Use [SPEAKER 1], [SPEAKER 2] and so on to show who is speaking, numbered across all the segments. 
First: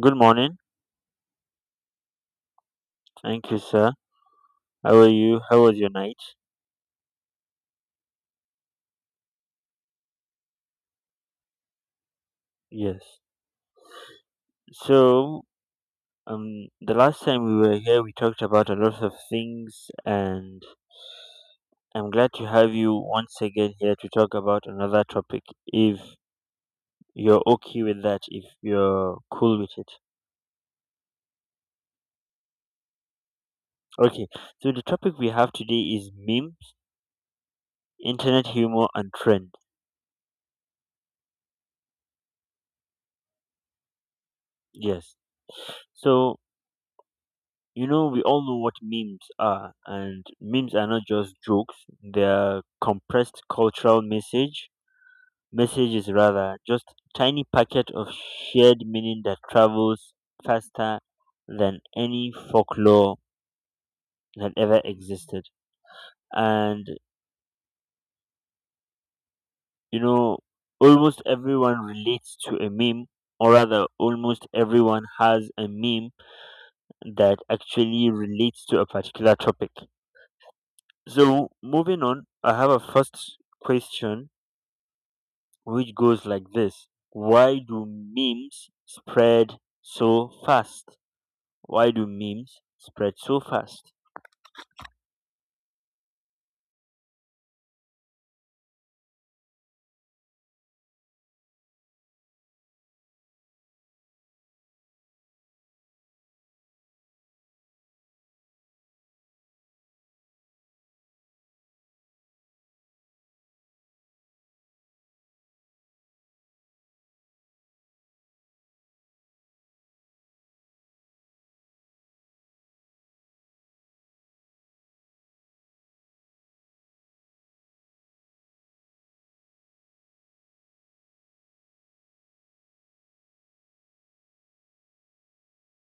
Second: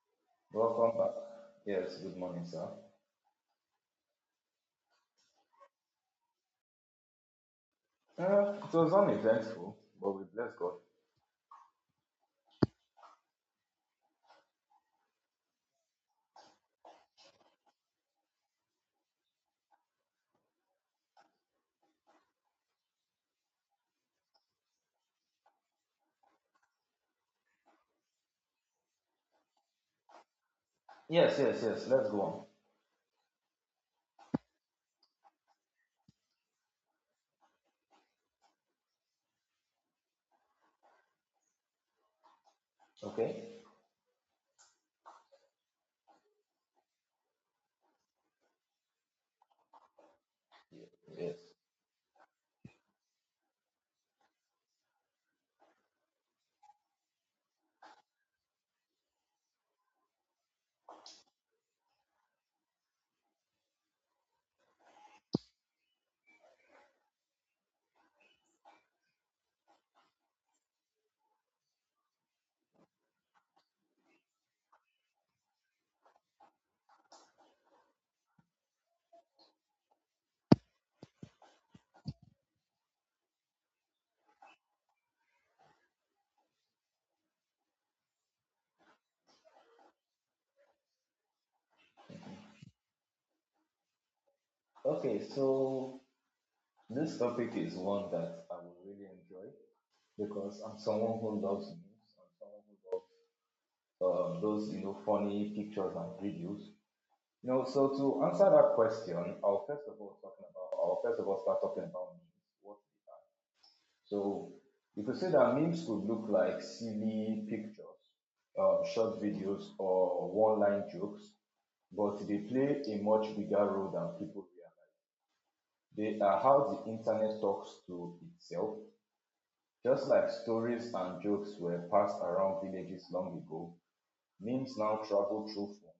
[SPEAKER 1] Good morning.
[SPEAKER 2] Welcome back. Yes, good morning, sir.
[SPEAKER 1] Thank you, sir. How are you? How was your night?
[SPEAKER 2] It was uneventful, but we bless God.
[SPEAKER 1] Yes. So, the last time we were here, we talked about a lot of things, and I'm glad to have you once again here to talk about another topic. If you're okay with that, if you're cool with it.
[SPEAKER 2] Yes, yes, yes. Let's go on.
[SPEAKER 1] Okay. So the topic we have today is memes, internet humor, and trend.
[SPEAKER 2] Okay.
[SPEAKER 1] Yes. So we all know what memes are, and memes are not just
[SPEAKER 2] Yes.
[SPEAKER 1] jokes, they're compressed cultural messages rather, just tiny packet of shared meaning that travels faster than any folklore that ever existed. And you know almost everyone relates to a meme, or rather almost everyone has a meme that actually relates to a particular topic. So moving on, I have a first question which goes like this. Why do memes spread so fast? Why do memes spread so fast?
[SPEAKER 2] Okay, so this topic is one that I will really enjoy because I'm someone who loves news. I'm someone who loves those funny pictures and videos. You know, so to answer that question, I'll first of all start talking about news. What? So you could say that memes could look like silly pictures, short videos, or one line jokes, but they play a much bigger role than people realize. They are how the internet talks to itself. Just like stories and jokes were passed around villages long ago, memes now travel through phones,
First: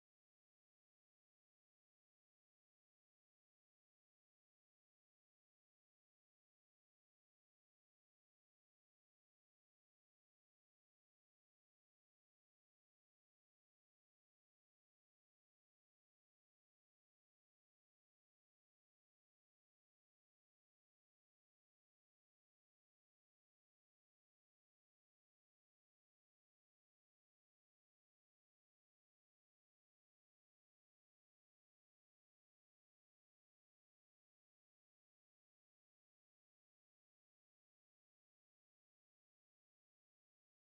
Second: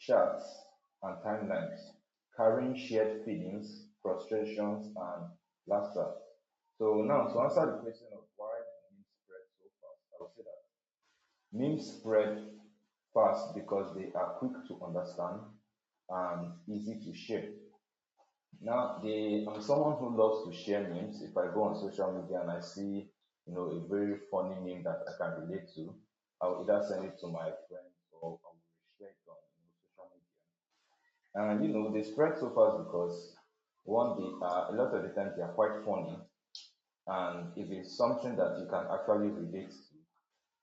[SPEAKER 2] charts, and timelines, carrying shared feelings, frustrations, and laughter. So now, to answer the question of why do memes spread so fast, I would say that memes spread fast because they are quick to understand and easy to share. Now, the I'm someone who loves to share memes. If I go on social media and I see, you know, a very funny meme that I can relate to, I'll either send it to my friends or I will share it on, you know, social media. And you know, they spread so fast because one, they are a lot of the times they are quite funny, and if it's something that you can actually relate to,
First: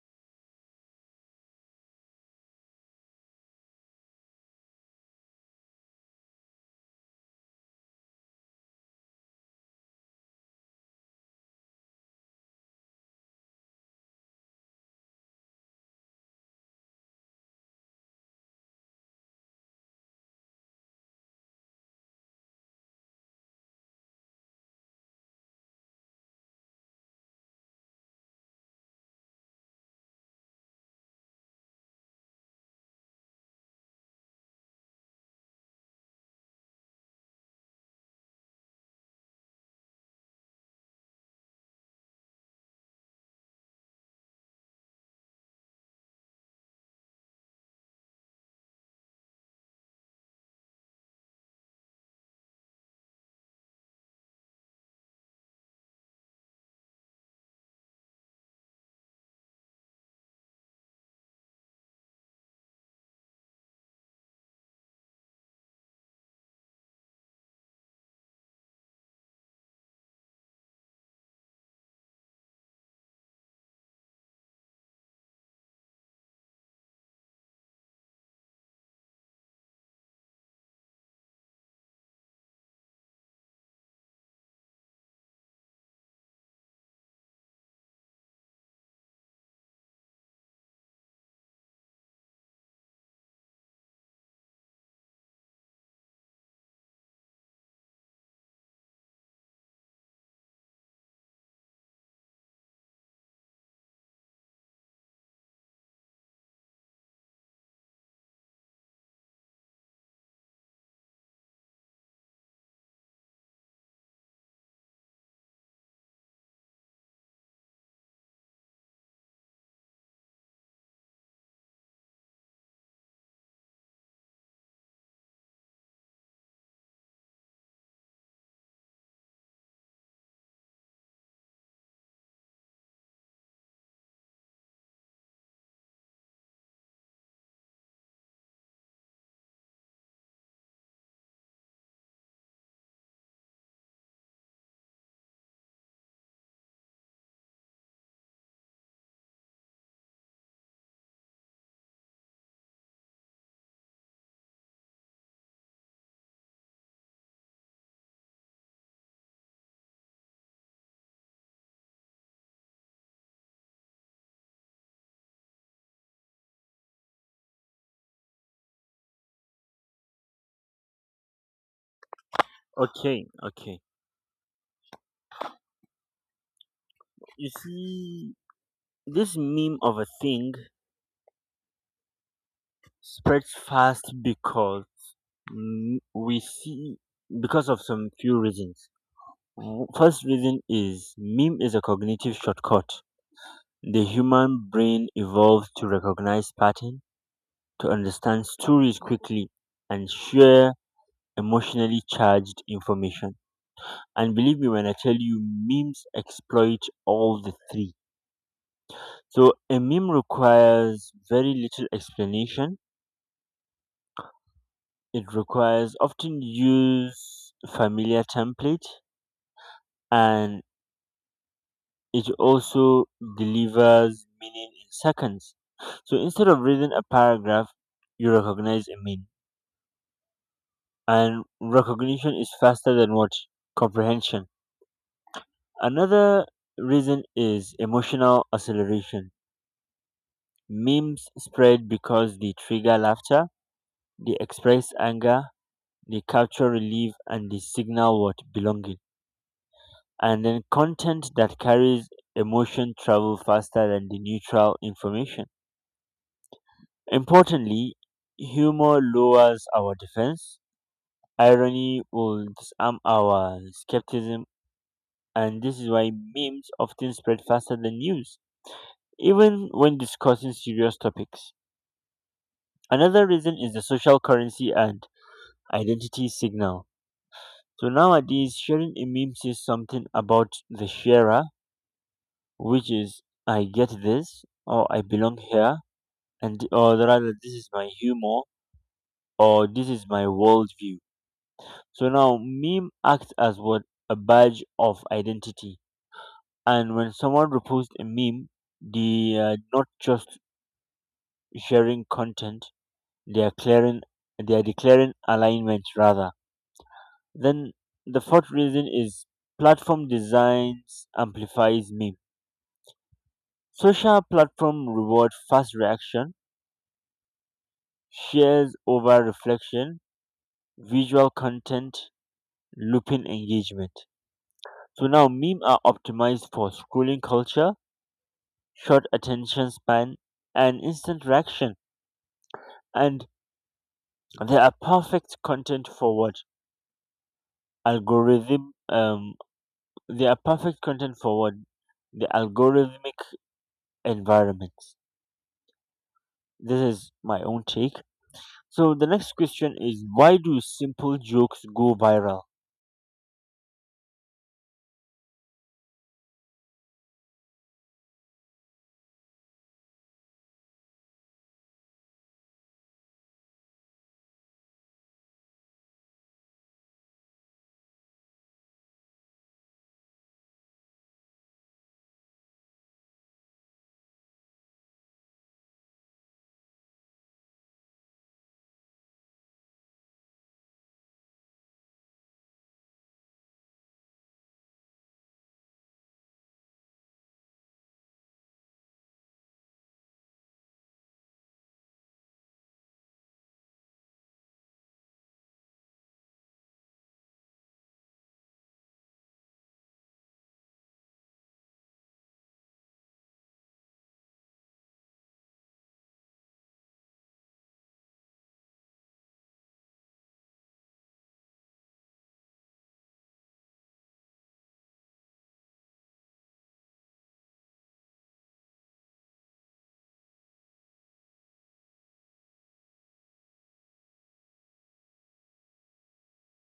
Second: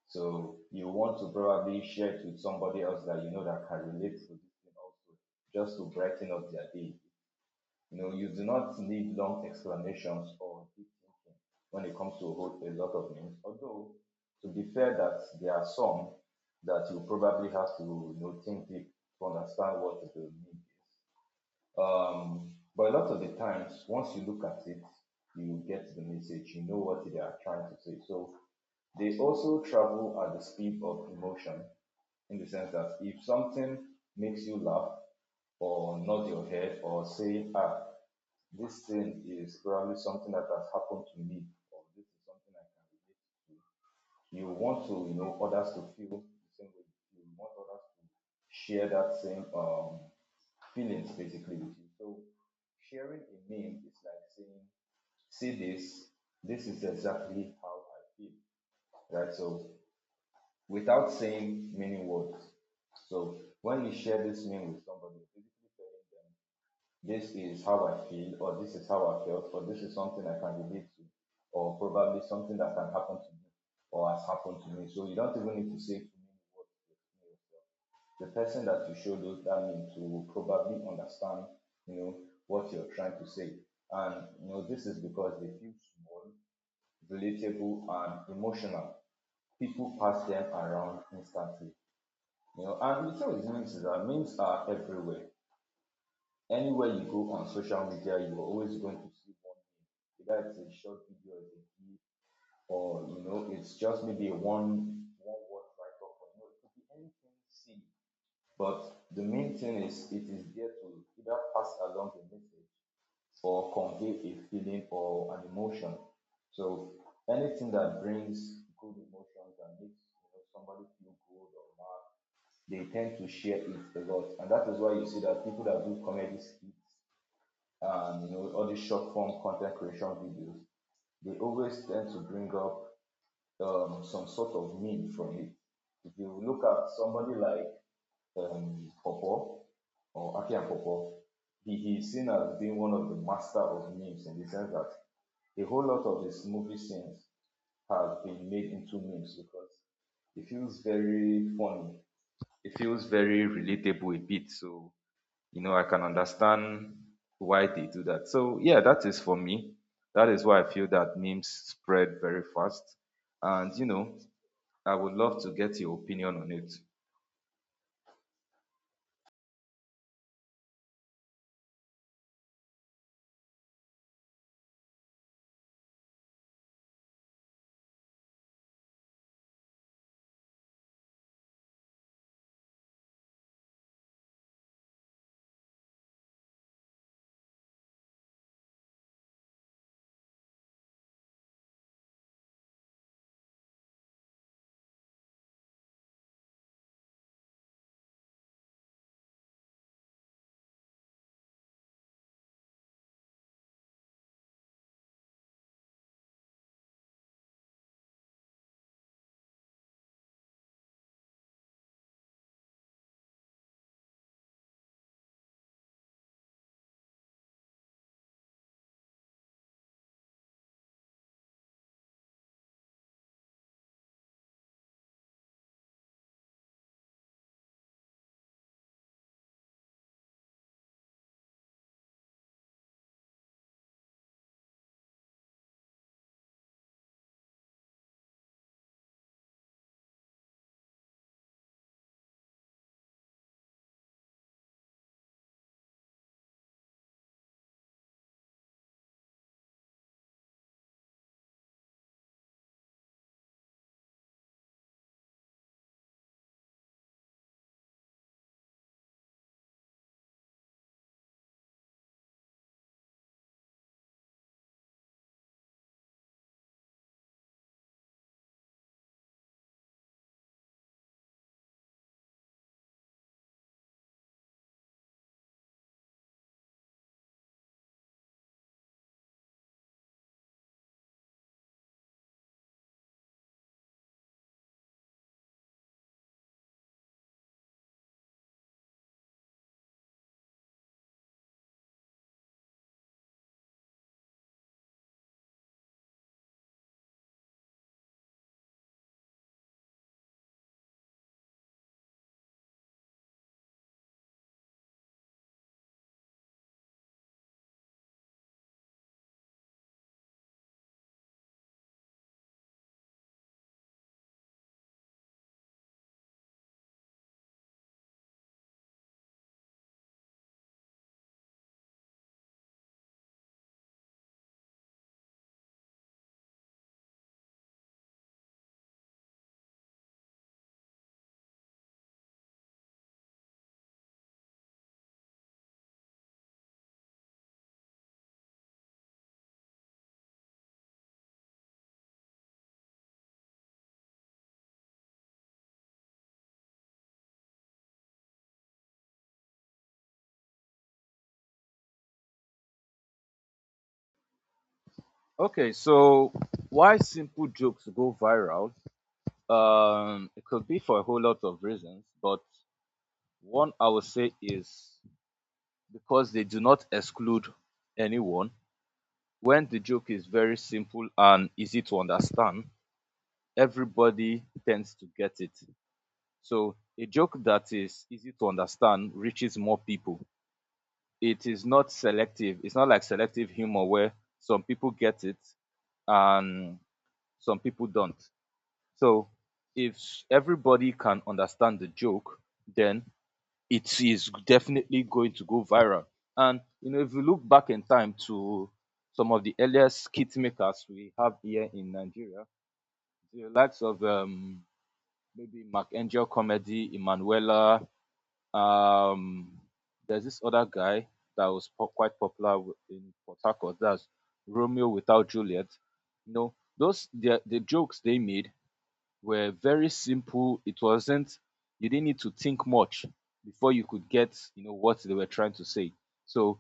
[SPEAKER 2] so you want to probably share it with somebody else that you know that can relate to this thing also, just to brighten up their day. You know, you do not need long explanations or deep thinking when it comes to a whole a lot of things. Although, to be fair, that there are some that you probably have to, you know, think deep to understand what they mean, um, but a lot of the times, once you look at it, you get the message, you know what they are trying to say. So they also travel at the speed of emotion, in the sense that if something makes you laugh or nod your head or say, ah, this thing is probably something that has happened to me, or this is something I can relate. To. You want to, you know, others to feel the same way. You want others to share that same feelings basically with you. So sharing a meme is like saying, see this, this is exactly how I feel. Right? So without saying many words. So when you share this meme with somebody, basically telling them this is how I feel, or this is how I felt, or this is something I can relate to, or probably something that can happen to me or has happened to me. So you don't even need to say too many words to explain. The person that you show those that meme to will probably understand, you know, what you're trying to say. And you know, this is because they feel small, relatable, and emotional. People pass them around instantly. You know, and the thing with memes is that memes are everywhere. Anywhere you go on social media, you are always going to see one. Either it's a short video, it's a GIF, or you know, it's just maybe a one word write up. Or, you know, it could be anything silly. But the main thing is it is there to either pass along a message or convey a feeling or an emotion. So anything that brings good emotions and makes, you know, somebody feel good or mad, they tend to share it a lot. And that is why you see that people that do comedy skits and, you know, all these short form content creation videos, they always tend to bring up some sort of meme from it. If you look at somebody like Popo or Akian Popo, he is seen as being one of the master of memes, in the sense that a whole lot of his movie scenes have been made into memes because it feels very funny. It feels very relatable a bit. So, you know, I can understand why they do that. So, yeah, that is for me. That is why I feel that memes spread very fast. And, you know, I would love to get your opinion on it.
[SPEAKER 1] Okay, okay. You see, this meme of a thing spreads fast because we see, because of some few reasons. First reason is meme is a cognitive shortcut. The human brain evolved to recognize patterns, to understand stories quickly, and share emotionally charged information. And believe me when I tell you, memes exploit all the three. So a meme requires very little explanation, it requires often use familiar template, and it also delivers meaning in seconds. So instead of reading a paragraph, you recognize a meme, and recognition is faster than what? Comprehension. Another reason is emotional acceleration. Memes spread because they trigger laughter, they express anger, they capture relief, and they signal what? Belonging. And then content that carries emotion travel faster than the neutral information. Importantly, humor lowers our defense, irony will disarm our skepticism, and this is why memes often spread faster than news, even when discussing serious topics. Another reason is the social currency and identity signal. So nowadays, sharing a meme says something about the sharer, which is, I get this, or I belong here, and or rather, this is my humor, or this is my worldview. So now meme acts as what? A badge of identity. And when someone reposts a meme, they are not just sharing content; they are clearing, they are declaring alignment rather. Then the fourth reason is platform designs amplifies meme. Social platform reward fast reaction, shares over reflection, visual content, looping engagement. So now meme are optimized for scrolling culture, short attention span, and instant reaction. And they are perfect content for what algorithm um they are perfect content for what? The algorithmic environment. This is my own take. So the next question is, why do simple jokes go viral?
[SPEAKER 2] Okay, so why simple jokes go viral? It could be for a whole lot of reasons, but one I would say is because they do not exclude anyone. When the joke is very simple and easy to understand, everybody tends to get it. So a joke that is easy to understand reaches more people. It is not selective. It's not like selective humor where some people get it and some people don't. So if everybody can understand the joke, then it is definitely going to go viral. And you know, if you look back in time to some of the earliest skit makers we have here in Nigeria, the likes of maybe Mark Angel Comedy, Emanuela, um, there's this other guy that was quite popular in Port Harcourt, that's Romeo without Juliet. You know, those the jokes they made were very simple. It wasn't you didn't need to think much before you could get, you know, what they were trying to say. So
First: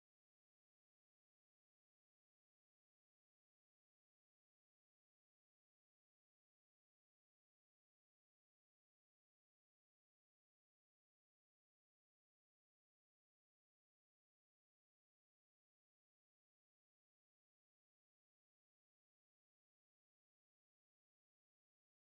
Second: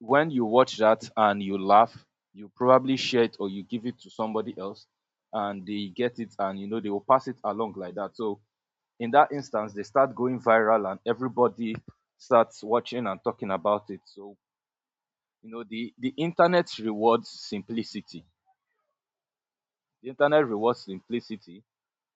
[SPEAKER 2] when you watch that and you laugh, you probably share it or you give it to somebody else and they get it, and you know they will pass it along like that. So in that instance, they start going viral and everybody starts watching and talking about it. So you know the internet rewards simplicity. The internet rewards simplicity.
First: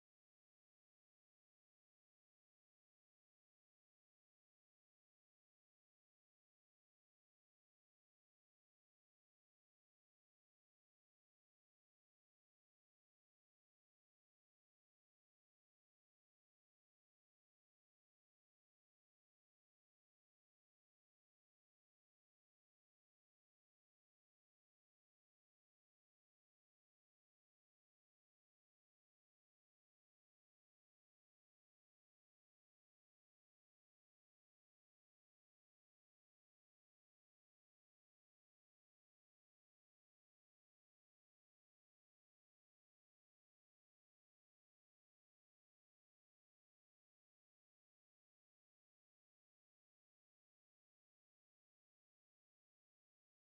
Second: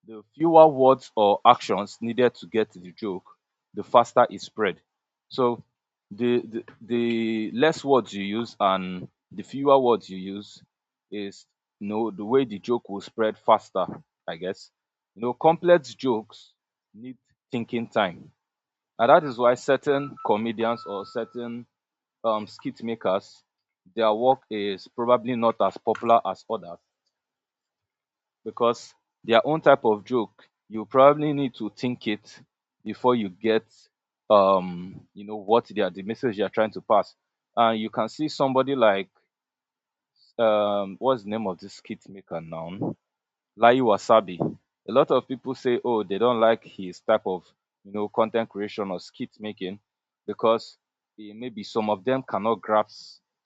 [SPEAKER 2] The fewer words or actions needed to get the joke, the faster it spread. So the less words you use and the fewer words you use is, you know, the way the joke will spread faster, I guess. You know, complex jokes need thinking time. And that is why certain comedians or certain skit makers, their work is probably not as popular as others because their own type of joke you probably need to think it before you get, you know, what they are the message they are trying to pass. And you can see somebody like what's the name of this skit maker now, Lai Wasabi. A lot of people say, oh, they don't like his type of, you know, content creation or skit making because, eh, maybe some of them cannot grasp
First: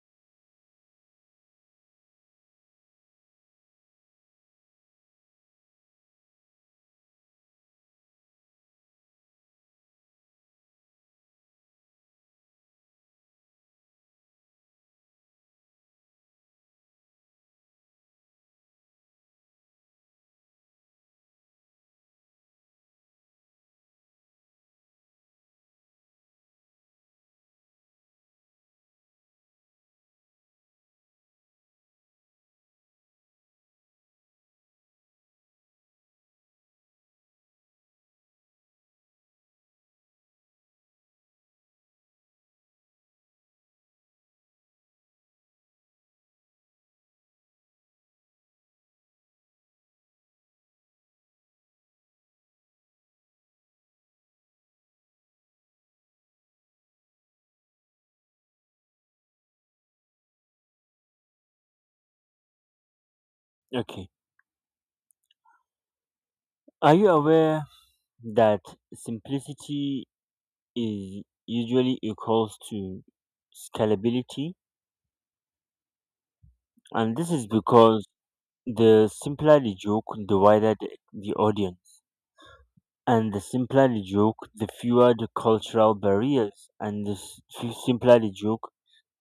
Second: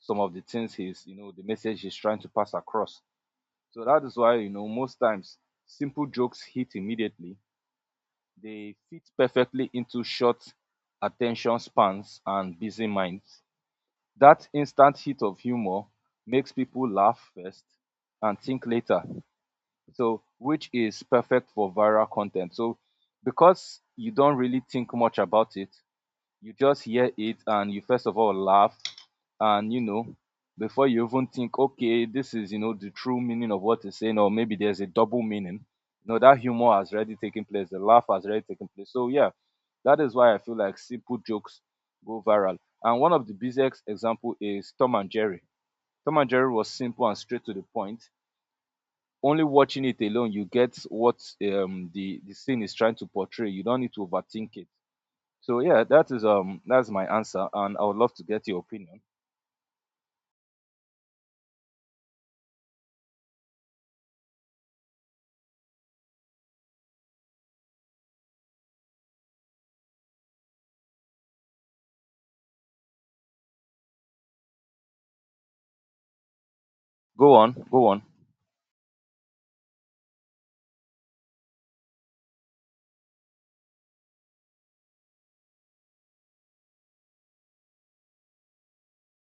[SPEAKER 2] some of the things he's, you know, the message he's trying to pass across. So that is why, you know, most times simple jokes hit immediately. They fit perfectly into short attention spans and busy minds. That instant hit of humor makes people laugh first and think later. So, which is perfect for viral content. So, because you don't really think much about it, you just hear it and you first of all laugh, and you know, before you even think, okay, this is, you know, the true meaning of what is saying, or maybe there's a double meaning, you know that humor has already taken place, the laugh has already taken place. So yeah, that is why I feel like simple jokes go viral. And one of the biggest example is Tom and Jerry. Tom and Jerry was simple and straight to the point. Only watching it alone, you get what, the scene is trying to portray. You don't need to overthink it. So yeah, that is that's my answer, and I would love to get your opinion.
[SPEAKER 1] Okay. Are you aware that simplicity is usually equals to scalability? And this
[SPEAKER 2] Go
[SPEAKER 1] is
[SPEAKER 2] on, go on.
[SPEAKER 1] because the simpler the joke, the wider the audience. And the simpler the joke, the fewer the cultural barriers. And the simpler the joke,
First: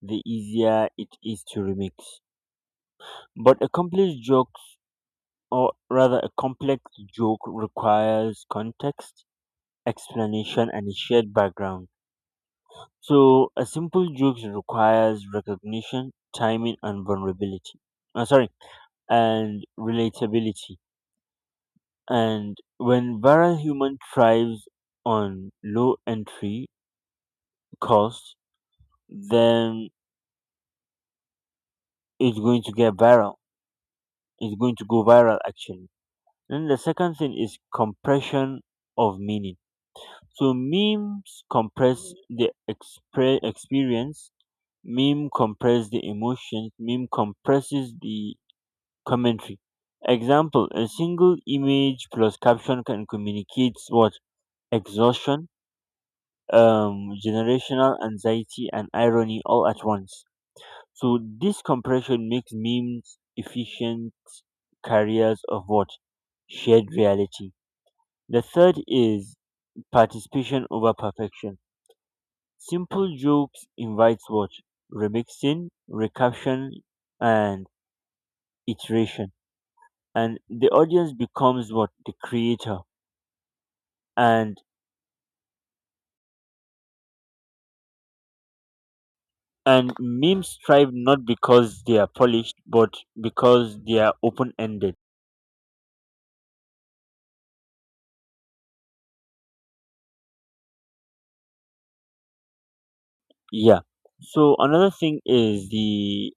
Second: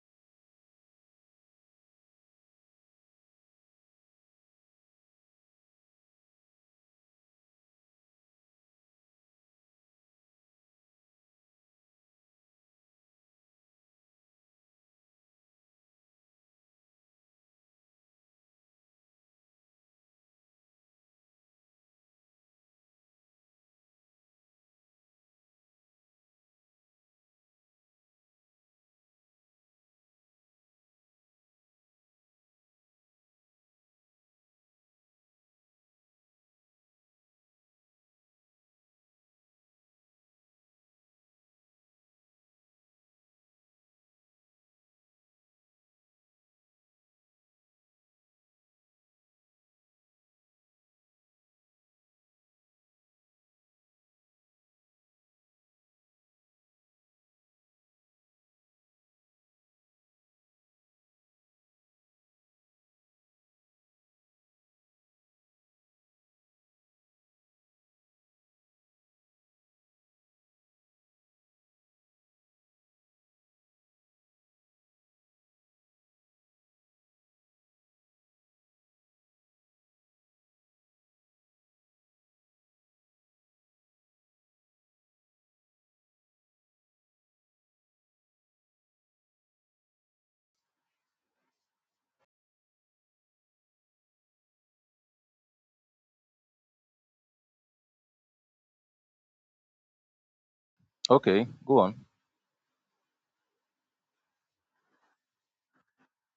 [SPEAKER 1] the easier it is to remix. But a complex or rather a complex joke requires context, explanation, and a shared background. So a simple joke requires recognition, timing, and vulnerability. Sorry, and relatability. And when viral human thrives on low entry cost, then it's going to get viral. It's going to go viral actually. Then the second thing is compression of meaning. So memes compress the experience, meme compress the emotions, meme compresses the commentary. Example: a single image plus caption can communicate what? Exhaustion, generational anxiety, and irony all at once. So this compression makes memes efficient carriers of what? Shared reality. The third is participation over perfection. Simple jokes invites what? Remixing, recaption, and iteration. And the audience becomes what? The creator. And memes thrive not because they are polished, but because they are open ended.
[SPEAKER 2] Okay, go on.
[SPEAKER 1] Yeah. So another thing is the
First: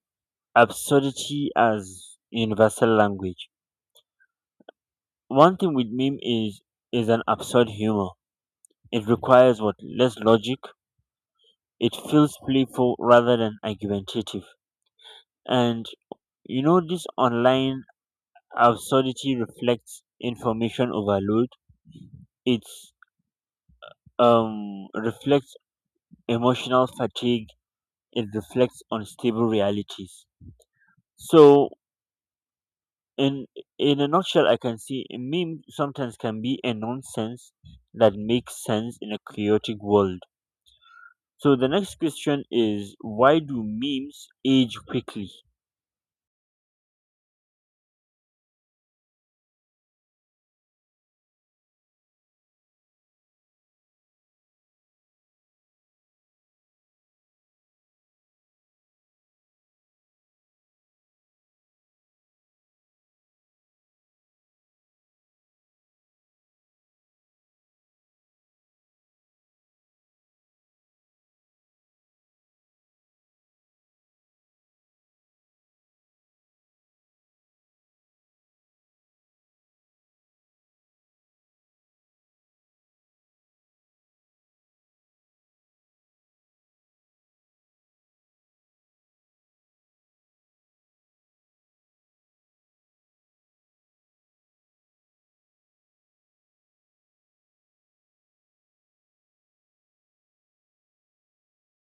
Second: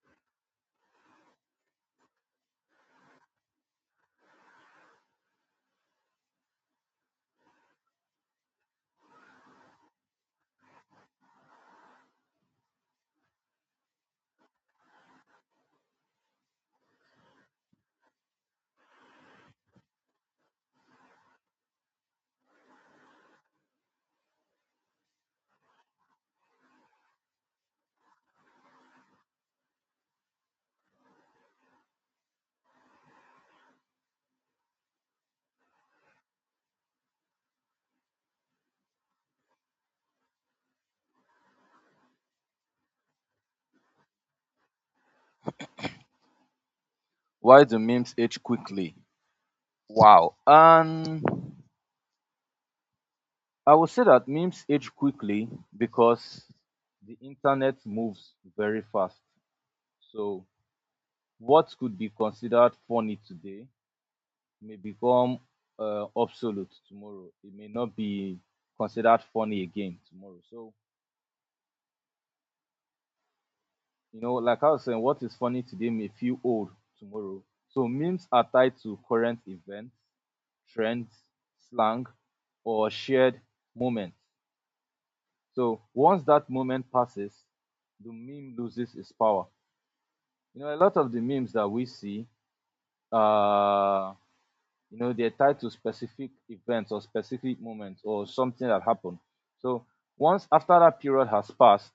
[SPEAKER 1] absurdity as universal language. One thing with meme is an absurd humor. It requires what? Less logic. It feels playful rather than argumentative. And this online absurdity reflects information overload. It's reflects emotional fatigue. It reflects unstable realities. So in in a nutshell, I can see a meme sometimes can be a nonsense that makes sense in a chaotic world. So the next question is, why do memes age quickly?
[SPEAKER 2] Why do memes age quickly? Wow. I would say that memes age quickly because the internet moves very fast. So what could be considered funny today may become, obsolete tomorrow. It may not be considered funny again tomorrow. So you know, like I was saying, what is funny today may feel old tomorrow. So memes are tied to current events, trends, slang, or shared moments. So once that moment passes, the meme loses its power. You know, a lot of the memes that we see, uh, you know, they're tied to specific events or specific moments or something that happened. So once after that period has passed,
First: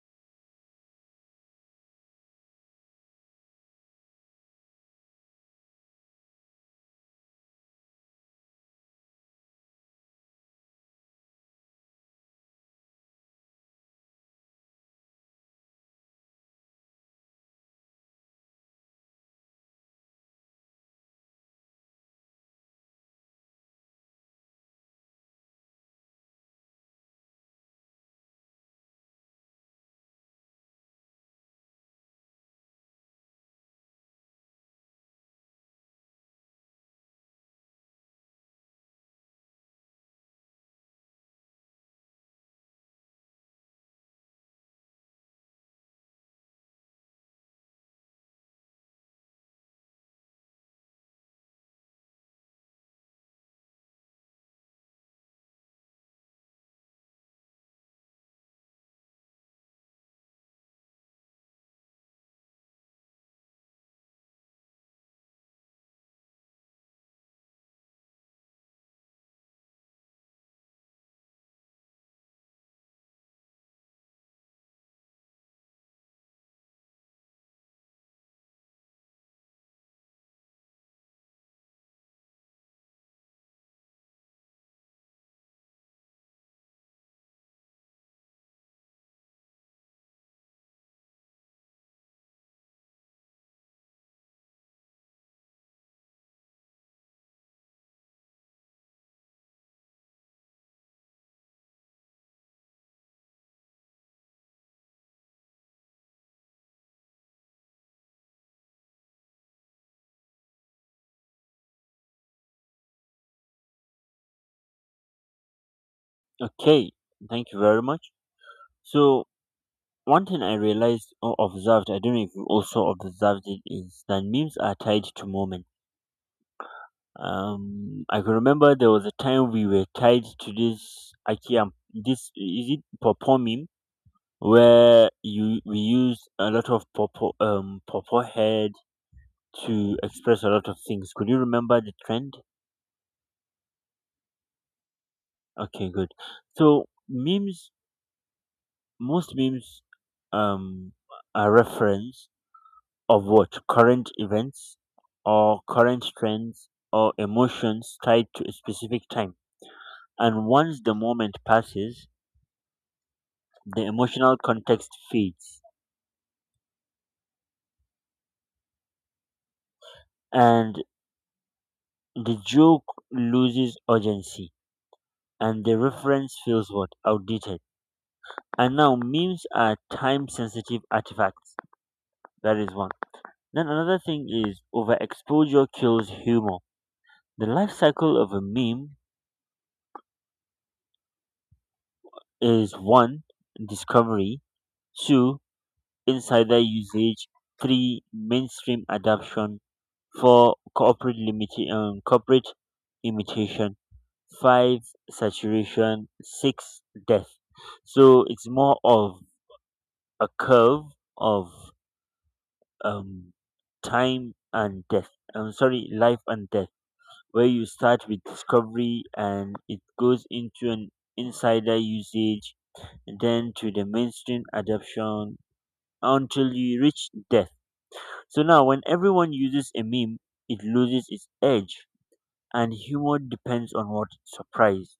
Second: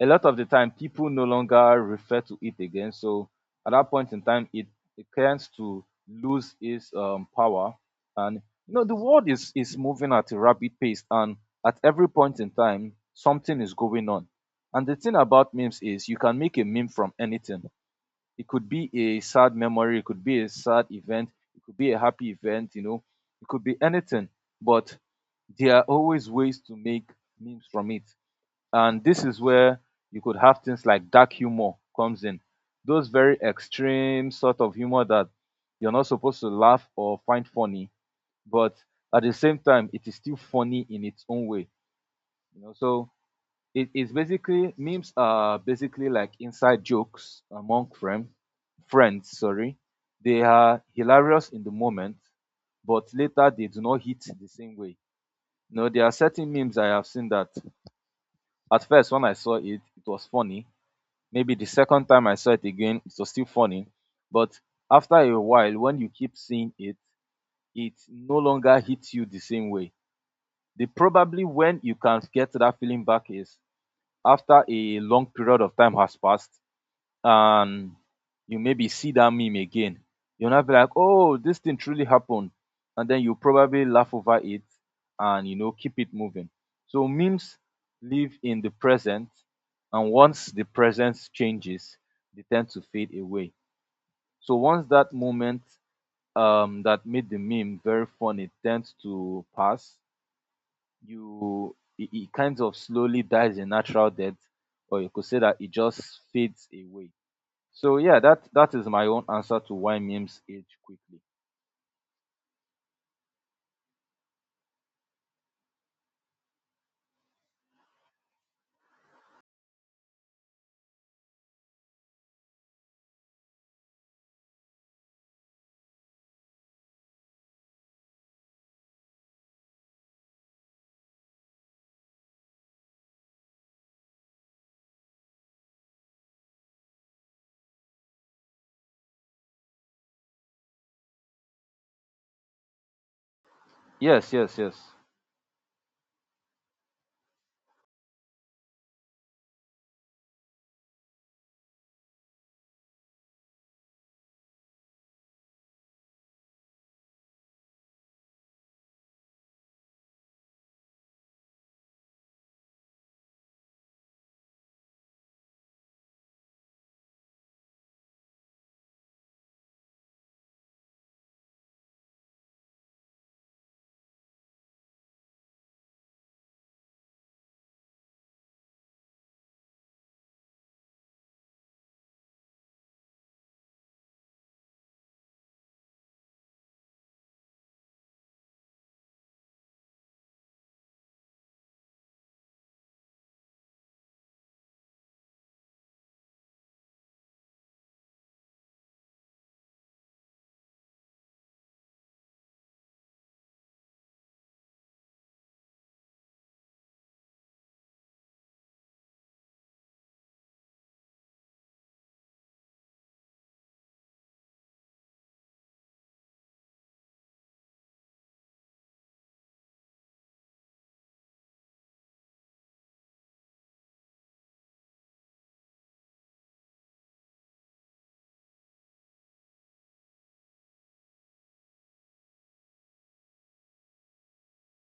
[SPEAKER 2] a lot of the time people no longer refer to it again, so at that point in time it tends to lose its power. And you know, the world is moving at a rapid pace, and at every point in time something is going on. And the thing about memes is you can make a meme from anything. It could be a sad memory, it could be a sad event, it could be a happy event, you know, it could be anything. But there are always ways to make memes from it. And this is where you could have things like dark humor comes in, those very extreme sort of humor that you're not supposed to laugh or find funny, but at the same time it is still funny in its own way, you know. So it is basically, memes are basically like inside jokes among friend, friends sorry they are hilarious in the moment, but later they do not hit the same way. You know, there are certain memes I have seen that at first when I saw it, it was funny. Maybe the second time I saw it again, it was still funny. But after a while, when you keep seeing it, it no longer hits you the same way. The probably when you can get that feeling back is after a long period of time has passed, and you maybe see that meme again, you'll not be like, oh, this thing truly happened. And then you probably laugh over it and you know, keep it moving. So memes live in the present, and once the present changes, they tend to fade away. So once that moment that made the meme very funny tends to pass, you it kind of slowly dies a natural death, or you could say that it just fades away. So yeah, that is my own answer to why memes age quickly.
[SPEAKER 1] Okay, thank you very much. So one thing I realized or observed, I don't know if you also observed it, is that memes are tied to moment. I can remember there was a time we were tied to this Akiam. This is it Popo meme where you we use a lot of Popo Popo head to express a lot of things. Could you remember the trend?
[SPEAKER 2] Yes, yes, yes.
[SPEAKER 1] Okay, good. So memes, most memes um are reference of what? Current events or current trends or emotions tied to a specific time. And once the moment passes, the emotional context fades, and the joke loses urgency, and the reference feels what? Outdated. And now memes are time sensitive artifacts. That is one. Then another thing is overexposure kills humor. The life cycle of a meme is: one, discovery; two, insider usage; three, mainstream adoption; four, corporate imitation; five, saturation; six, death. So it's more of a curve of um, time and death. I'm sorry, life and death, where you start with discovery and it goes into an insider usage, then to the mainstream adoption until you reach death. So now, when everyone uses a meme, it loses its edge, and humor depends on what? Surprise.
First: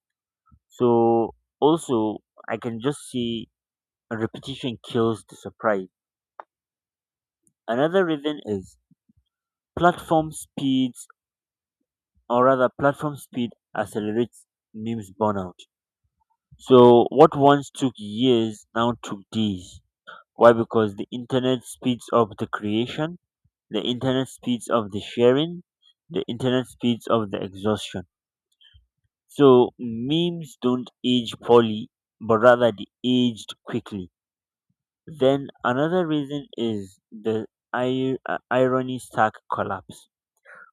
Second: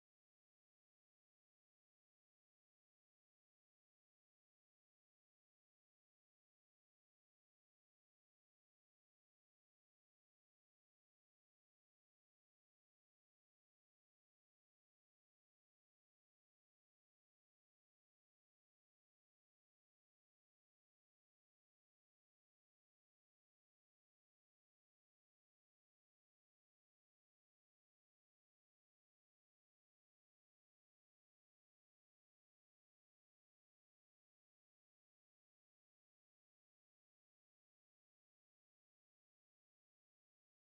[SPEAKER 1] So also, I can just see repetition kills the surprise. Another reason is platform speeds, or rather, platform speed accelerates memes burnout. So what once took years now took days. Why? Because the internet speeds up the creation, the internet speeds up the sharing, the internet speeds up the exhaustion. So memes don't age poorly, but rather they aged quickly. Then another reason is the irony stack collapse,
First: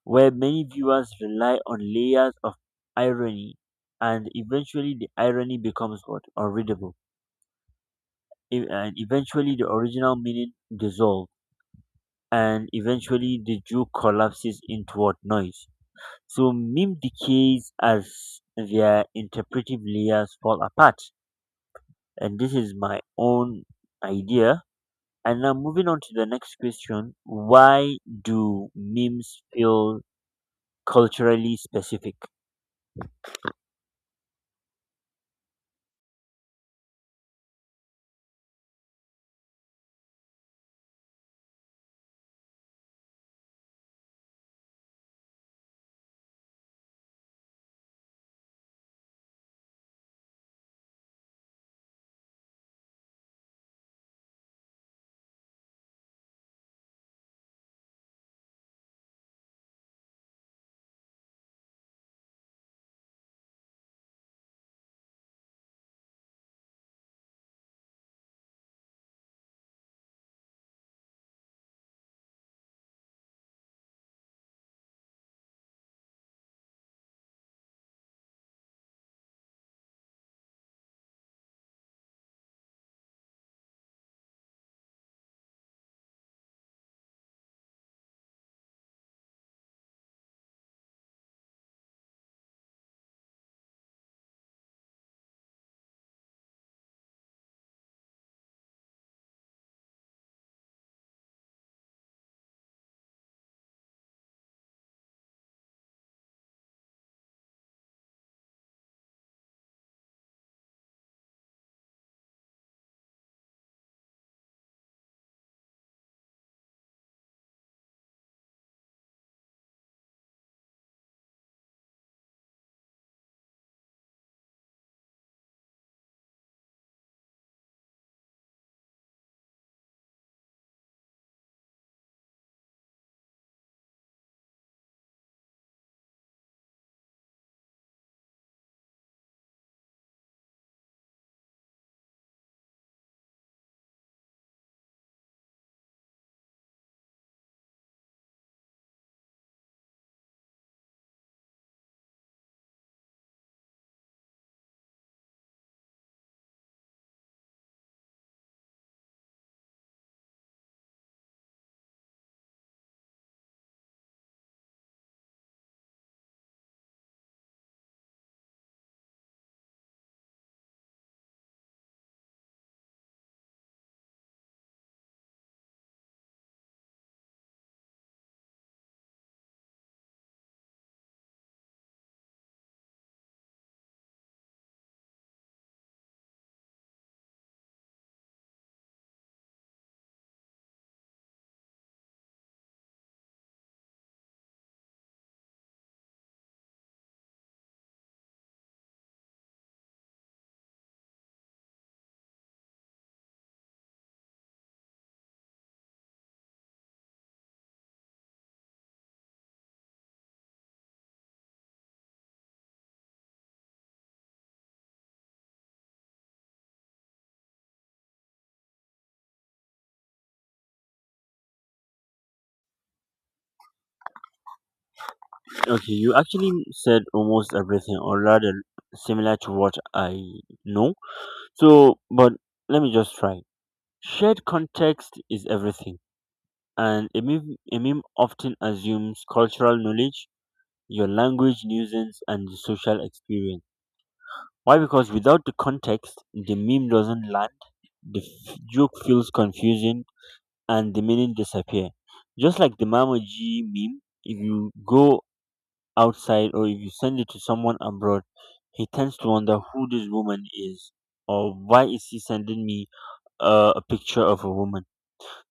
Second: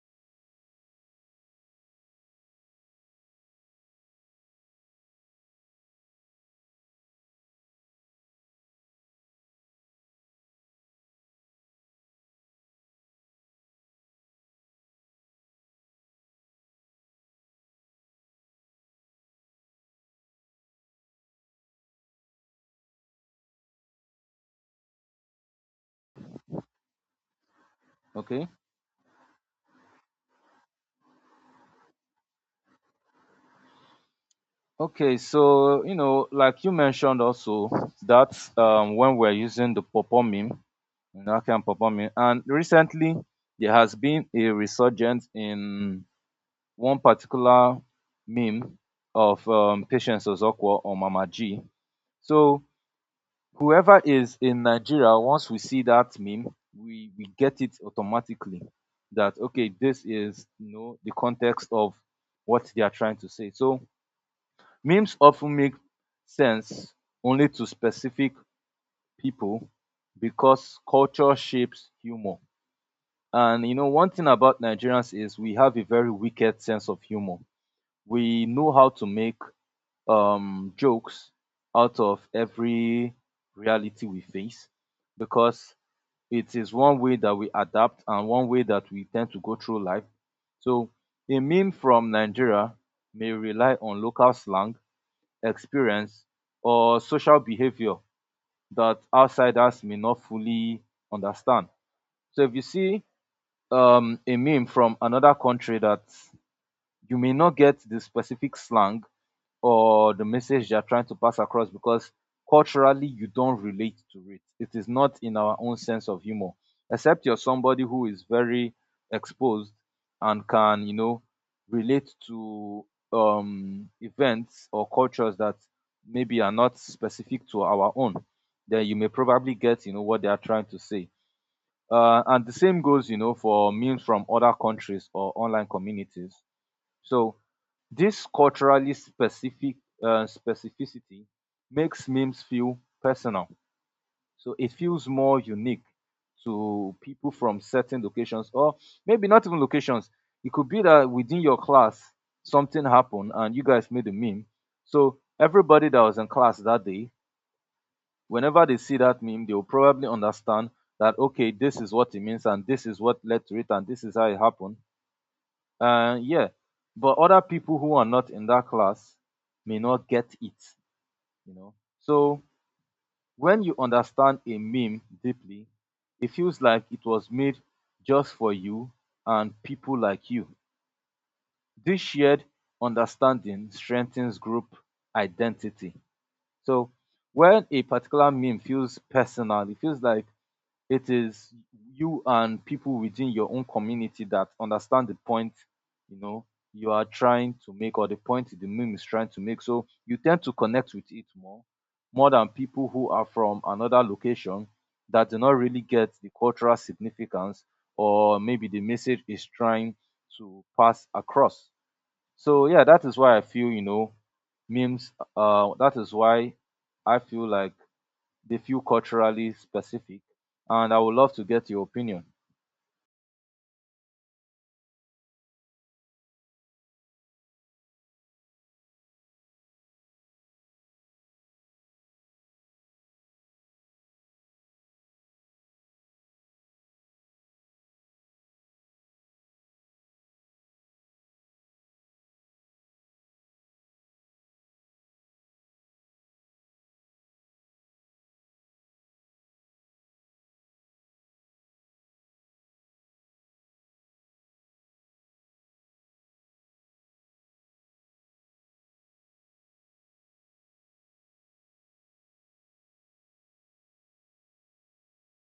[SPEAKER 1] where many viewers rely on layers of irony, and eventually the irony becomes what? Unreadable. And eventually the original meaning dissolves, and eventually the joke collapses into what? Noise. So meme decays as their interpretive layers fall apart. And this is my own idea. And now moving on to the next question, why
[SPEAKER 2] Okay.
[SPEAKER 1] do memes feel culturally specific?
[SPEAKER 2] Okay, so you know, like you mentioned also that when we're using the purple meme, you know, and purple meme, and recently there has been a resurgence in one particular meme of Patience Ozokwo or Mama G. So whoever is in Nigeria, once we see that meme, we get it automatically that okay, this is, you know, the context of what they are trying to say. So memes often make sense only to specific people, because culture shapes humor. And you know, one thing about Nigerians is we have a very wicked sense of humor. We know how to make jokes out of every reality we face, because it is one way that we adapt and one way that we tend to go through life. So a meme from Nigeria may rely on local slang, experience, or social behavior that outsiders may not fully understand. So if you see a meme from another country, that you may not get the specific slang or the message they are trying to pass across, because culturally you don't relate to it. It is not in our own sense of humor, except you're somebody who is very exposed and can, you know, relate to events or cultures that maybe are not specific to our own. Then you may probably get, you know, what they are trying to say. And the same goes, you know, for memes from other countries or online communities. So this culturally specific specificity makes memes feel personal. So it feels more unique to people from certain locations, or maybe not even locations. It could be that within your class something happened and you guys made a meme. So everybody that was in class that day, whenever they see that meme, they will probably understand that okay, this is what it means, and this is what led to it, and this is how it happened. Yeah, but other people who are not in that class may not get it, you know. So when you understand a meme deeply, it feels like it was made just for you and people like you. This shared understanding strengthens group identity. So when a particular meme feels personal, it feels like it is you and people within your own community that understand the point, you know, you are trying to make, or the point the meme is trying to make. So you tend to connect with it more, more than people who are from another location that do not really get the cultural significance, or maybe the message is trying to pass across. So yeah, that is why I feel, you know, memes that is why I feel like they feel culturally specific, and I would love to get your opinion.
[SPEAKER 1] Okay, you actually said almost everything, or rather similar to what I know. So but let me just try. Shared context is everything, and a meme often assumes cultural knowledge, your language, nuisance, and the social experience. Why? Because without the context, the meme doesn't land. The joke feels confusing and the meaning disappear. Just like the Mamoji meme, if you go outside or if you send it to someone abroad, he tends to wonder who this woman is or why is he sending me a picture of a woman.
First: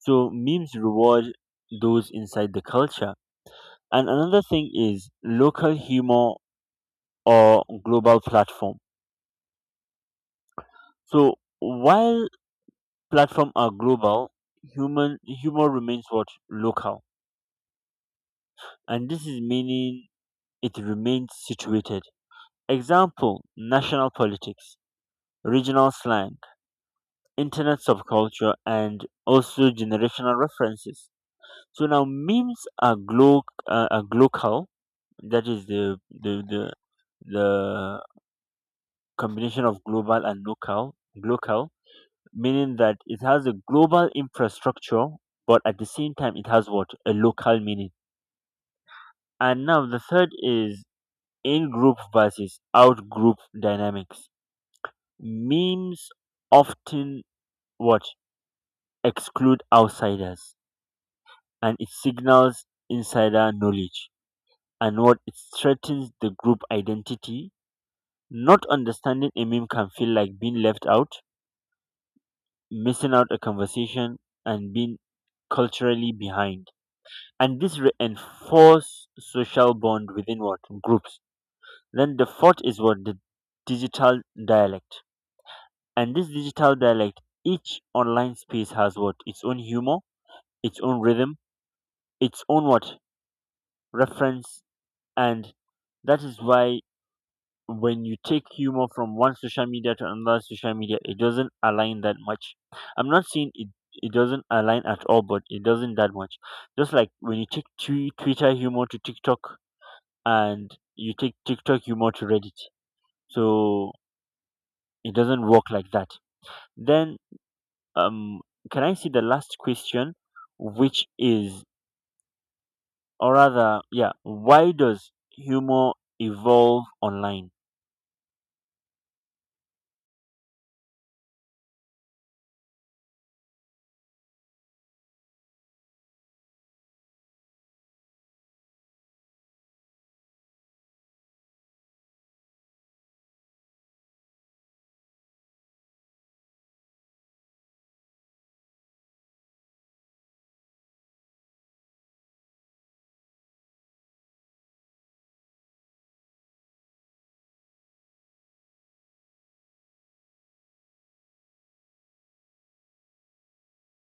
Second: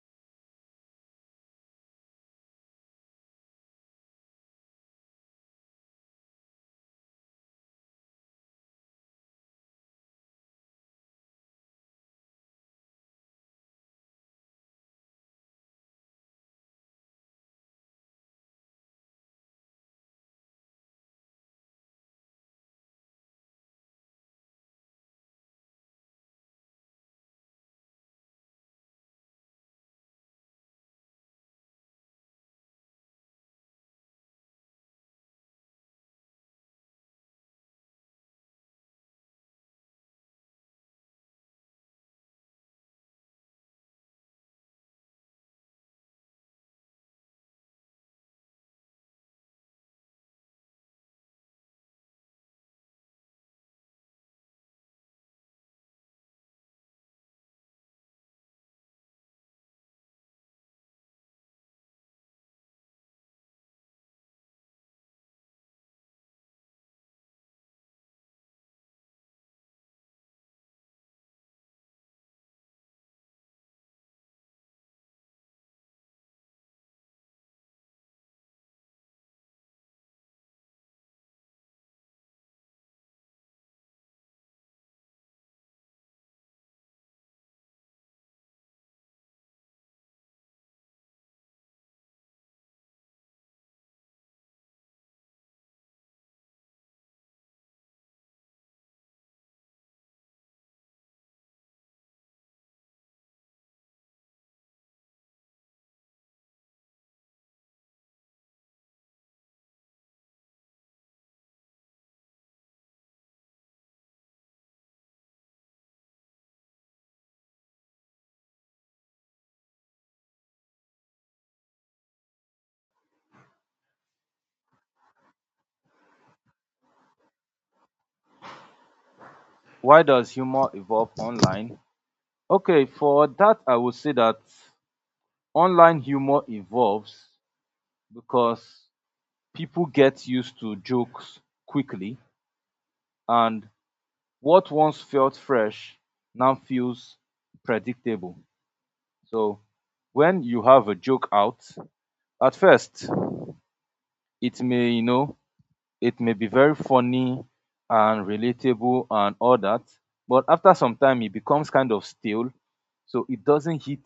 [SPEAKER 1] So memes reward those inside the culture. And another thing is local humor or global platform. So while platform are global, human humor remains what? Local. And this is meaning it remains situated. Example: national politics, regional slang, internet subculture, and also generational references. So now memes are, are local, that is the combination of global and local, meaning that it has a global infrastructure, but at the same time, it has what? A local meaning. And now the third is in-group versus out-group dynamics. Memes often what? Exclude outsiders, and it signals insider knowledge, and what? It threatens the group identity. Not understanding a meme can feel like being left out, missing out a conversation, and being culturally behind. And this reinforce social bond within what? Groups. Then the fourth is what? The digital dialect. And this digital dialect, each online space has what? Its own humor, its own rhythm, its own what? Reference. And that is why when you take humor from one social media to another social media, it doesn't align that much. I'm not saying it, it doesn't align at all, but it doesn't that much. Just like when you take Twitter humor to TikTok, and you take TikTok humor to Reddit. So it doesn't work like that. Then um can I see the last question, which is, or rather, yeah, why does humor evolve online?
[SPEAKER 2] Why does humor evolve online? Okay, for that I would say that online humor evolves because people get used to jokes quickly, and what once felt fresh now feels predictable. So when you have a joke out, at first it may, you know, it may be very funny and relatable and all that, but after some time it becomes kind of stale, so it doesn't hit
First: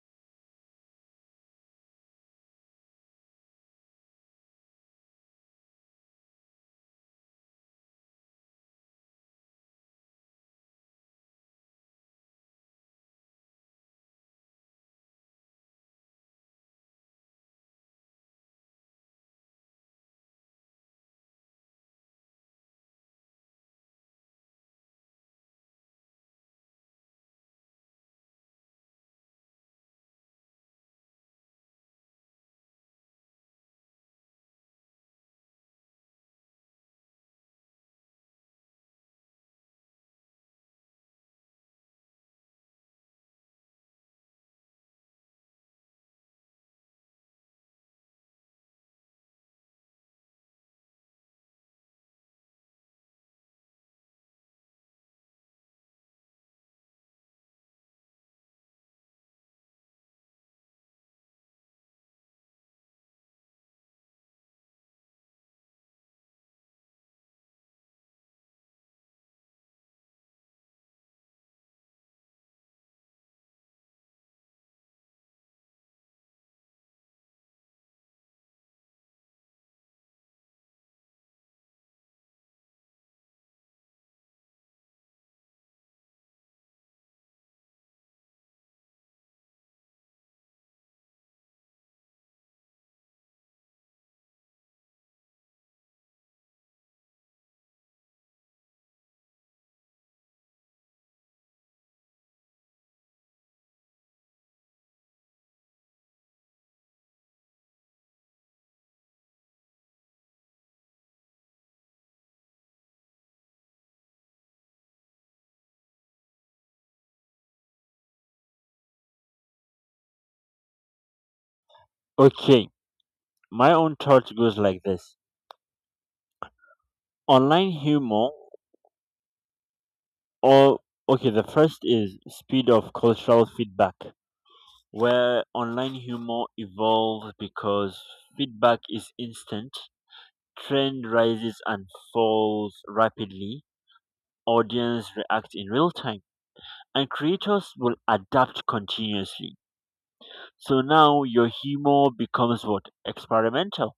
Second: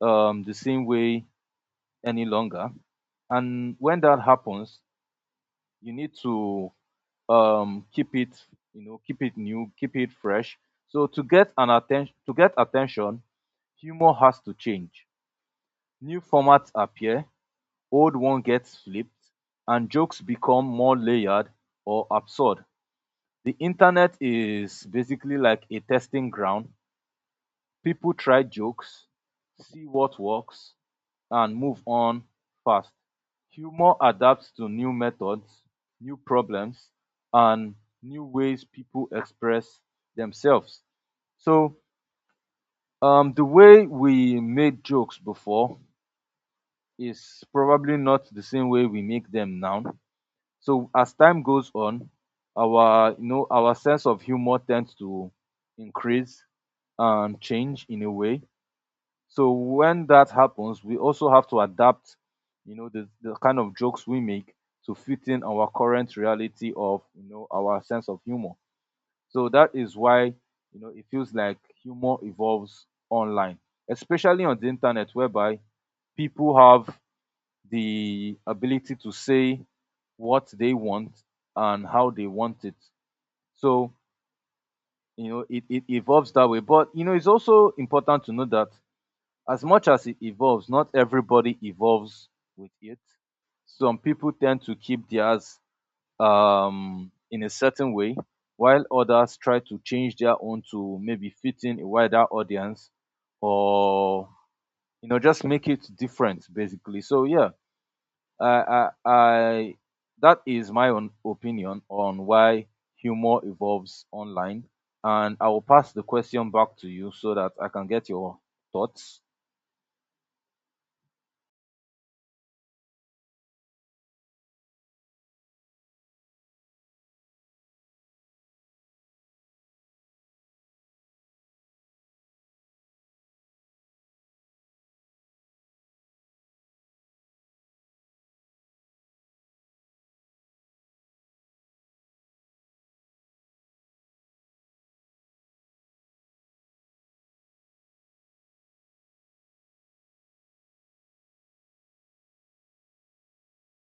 [SPEAKER 2] the same way any longer. And when that happens, you need to keep it, you know, keep it new, keep it fresh. So to get an attention, to get attention, humor has to change. New formats appear, old one gets flipped, and jokes become more layered or absurd. The internet is basically like a testing ground. People try jokes, see what works, and move on fast. Humor adapts to new methods, new problems, and new ways people express themselves. So, the way we made jokes before is probably not the same way we make them now. So as time goes on, our, you know, our sense of humor tends to increase and change in a way. So when that happens, we also have to adapt, you know, the kind of jokes we make to fit in our current reality of, you know, our sense of humor. So that is why, you know, it feels like humor evolves online, especially on the internet, whereby people have the ability to say what they want and how they want it. So, you know, it evolves that way. But, you know, it's also important to know that as much as it evolves, not everybody evolves with it. Some people tend to keep theirs in a certain way, while others try to change their own to maybe fit in a wider audience, or, you know, just make it different, basically. So, yeah, I, I, I, that is my own opinion on why humor evolves online. And I will pass the question back to you so that I can get your thoughts.
[SPEAKER 1] Okay, my own thought goes like this. Online humor, or okay, the first is speed of cultural feedback, where online humor evolves because feedback is instant, trend rises and falls rapidly, audience react in real time, and creators will adapt continuously. So now your humor becomes what? Experimental.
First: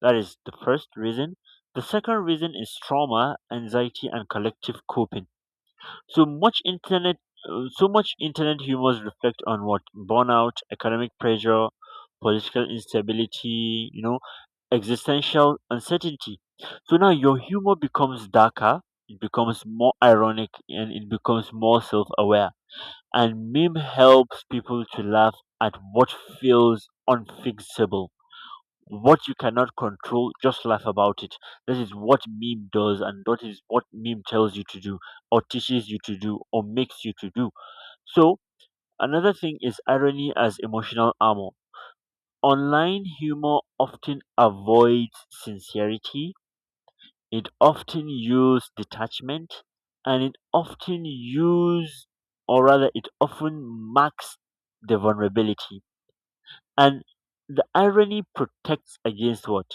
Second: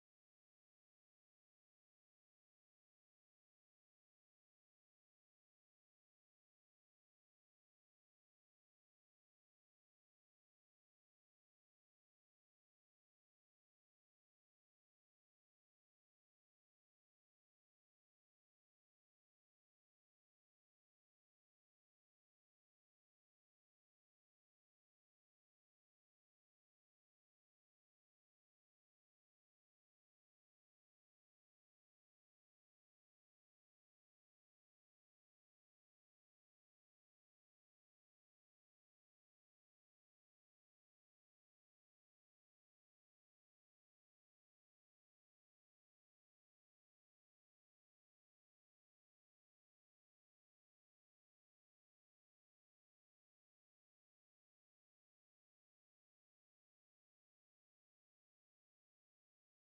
[SPEAKER 1] That is the first reason. The second reason is trauma, anxiety, and collective coping. So much internet humors reflect on what? Burnout, economic pressure, political instability, existential uncertainty. So now your humor becomes darker, it becomes more ironic, and it becomes more self-aware, and meme helps people to laugh at what feels unfixable. What you cannot control, just laugh about it. This is what meme does, and that is what meme tells you to do, or teaches you to do, or makes you to do. So another thing is irony as emotional armor. Online humor often avoids sincerity, it often used detachment, and it often marks the vulnerability. And the irony protects against what?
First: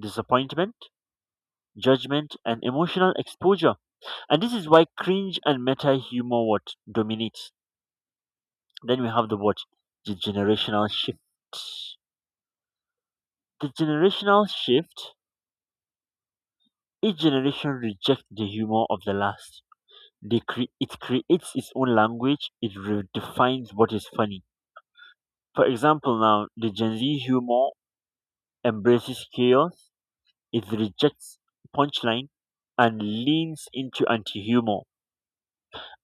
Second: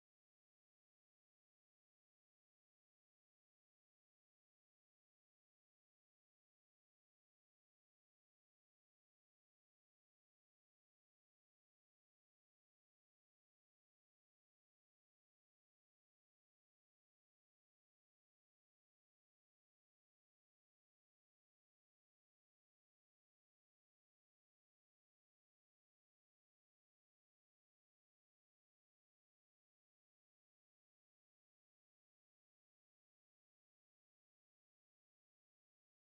[SPEAKER 1] Disappointment, judgment, and emotional exposure. And this is why cringe and meta humor what? Dominates. Then we have the what? The generational shift. The generational shift. Each generation rejects the humor of the last, they it creates its own language. It redefines what is funny. For example, now the Gen Z humor embraces chaos. It rejects punchline and leans into anti-humor.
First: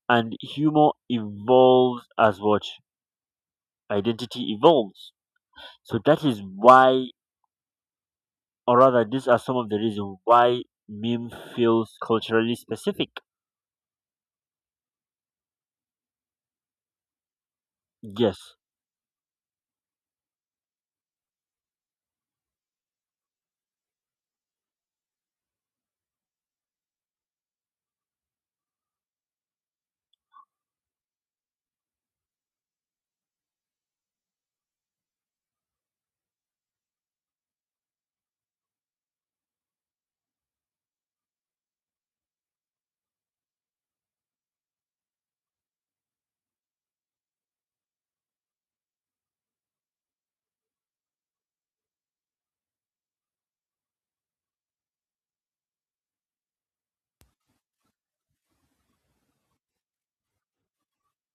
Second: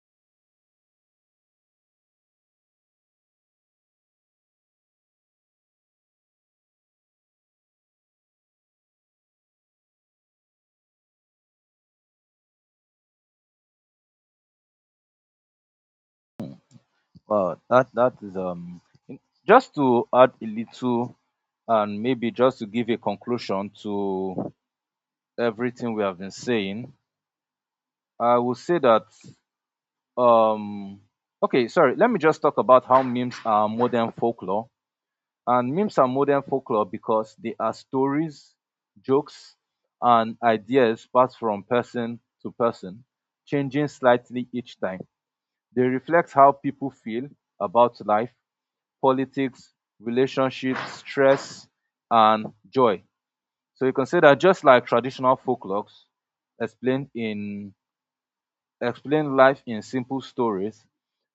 [SPEAKER 1] And humor evolves as what? Identity evolves. So that is why, or rather, these are some of the reasons why meme feels culturally specific.
[SPEAKER 2] Uh, that that is
[SPEAKER 1] Yes.
[SPEAKER 2] um in- just to add a little, and maybe just to give a conclusion to everything we have been saying, I will say that um okay, sorry, let me just talk about how memes are modern folklore. And memes are modern folklore because they are stories, jokes, and ideas passed from person to person, changing slightly each time. They reflect how people feel about life, politics, relationships, stress, and joy. So you can say that just like traditional folklores explain in explain life in simple stories,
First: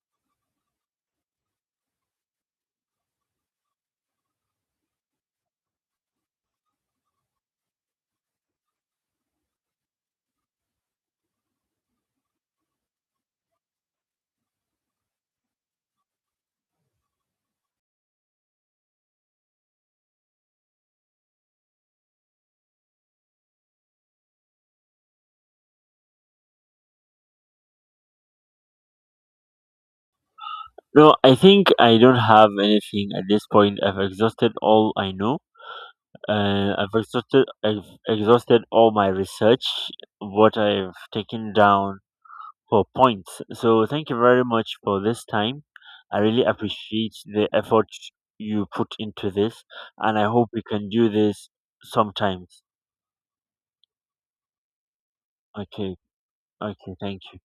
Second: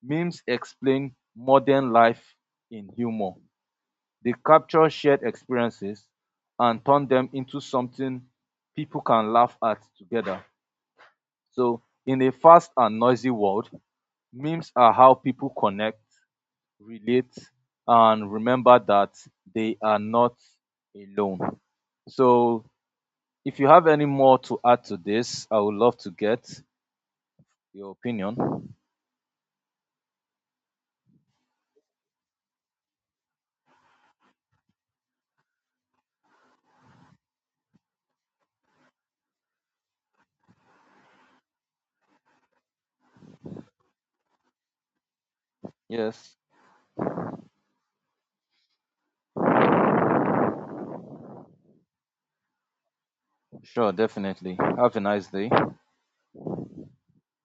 [SPEAKER 2] memes explain modern life in humor. They capture shared experiences and turn them into something people can laugh at together. So, in a fast and noisy world, memes are how people connect, relate, and remember that they are not alone. So, if you have any more to add to this, I would love to get your opinion.
[SPEAKER 1] No, I think I don't have anything at this point. I've exhausted all I know. I've exhausted all my research, what I've taken down for points. So thank you very much for this time. I
[SPEAKER 2] Yes,
[SPEAKER 1] really appreciate the effort you put into this, and I hope we can do this sometimes.
[SPEAKER 2] sure, definitely. Have a nice day.
[SPEAKER 1] Okay, okay, thank you.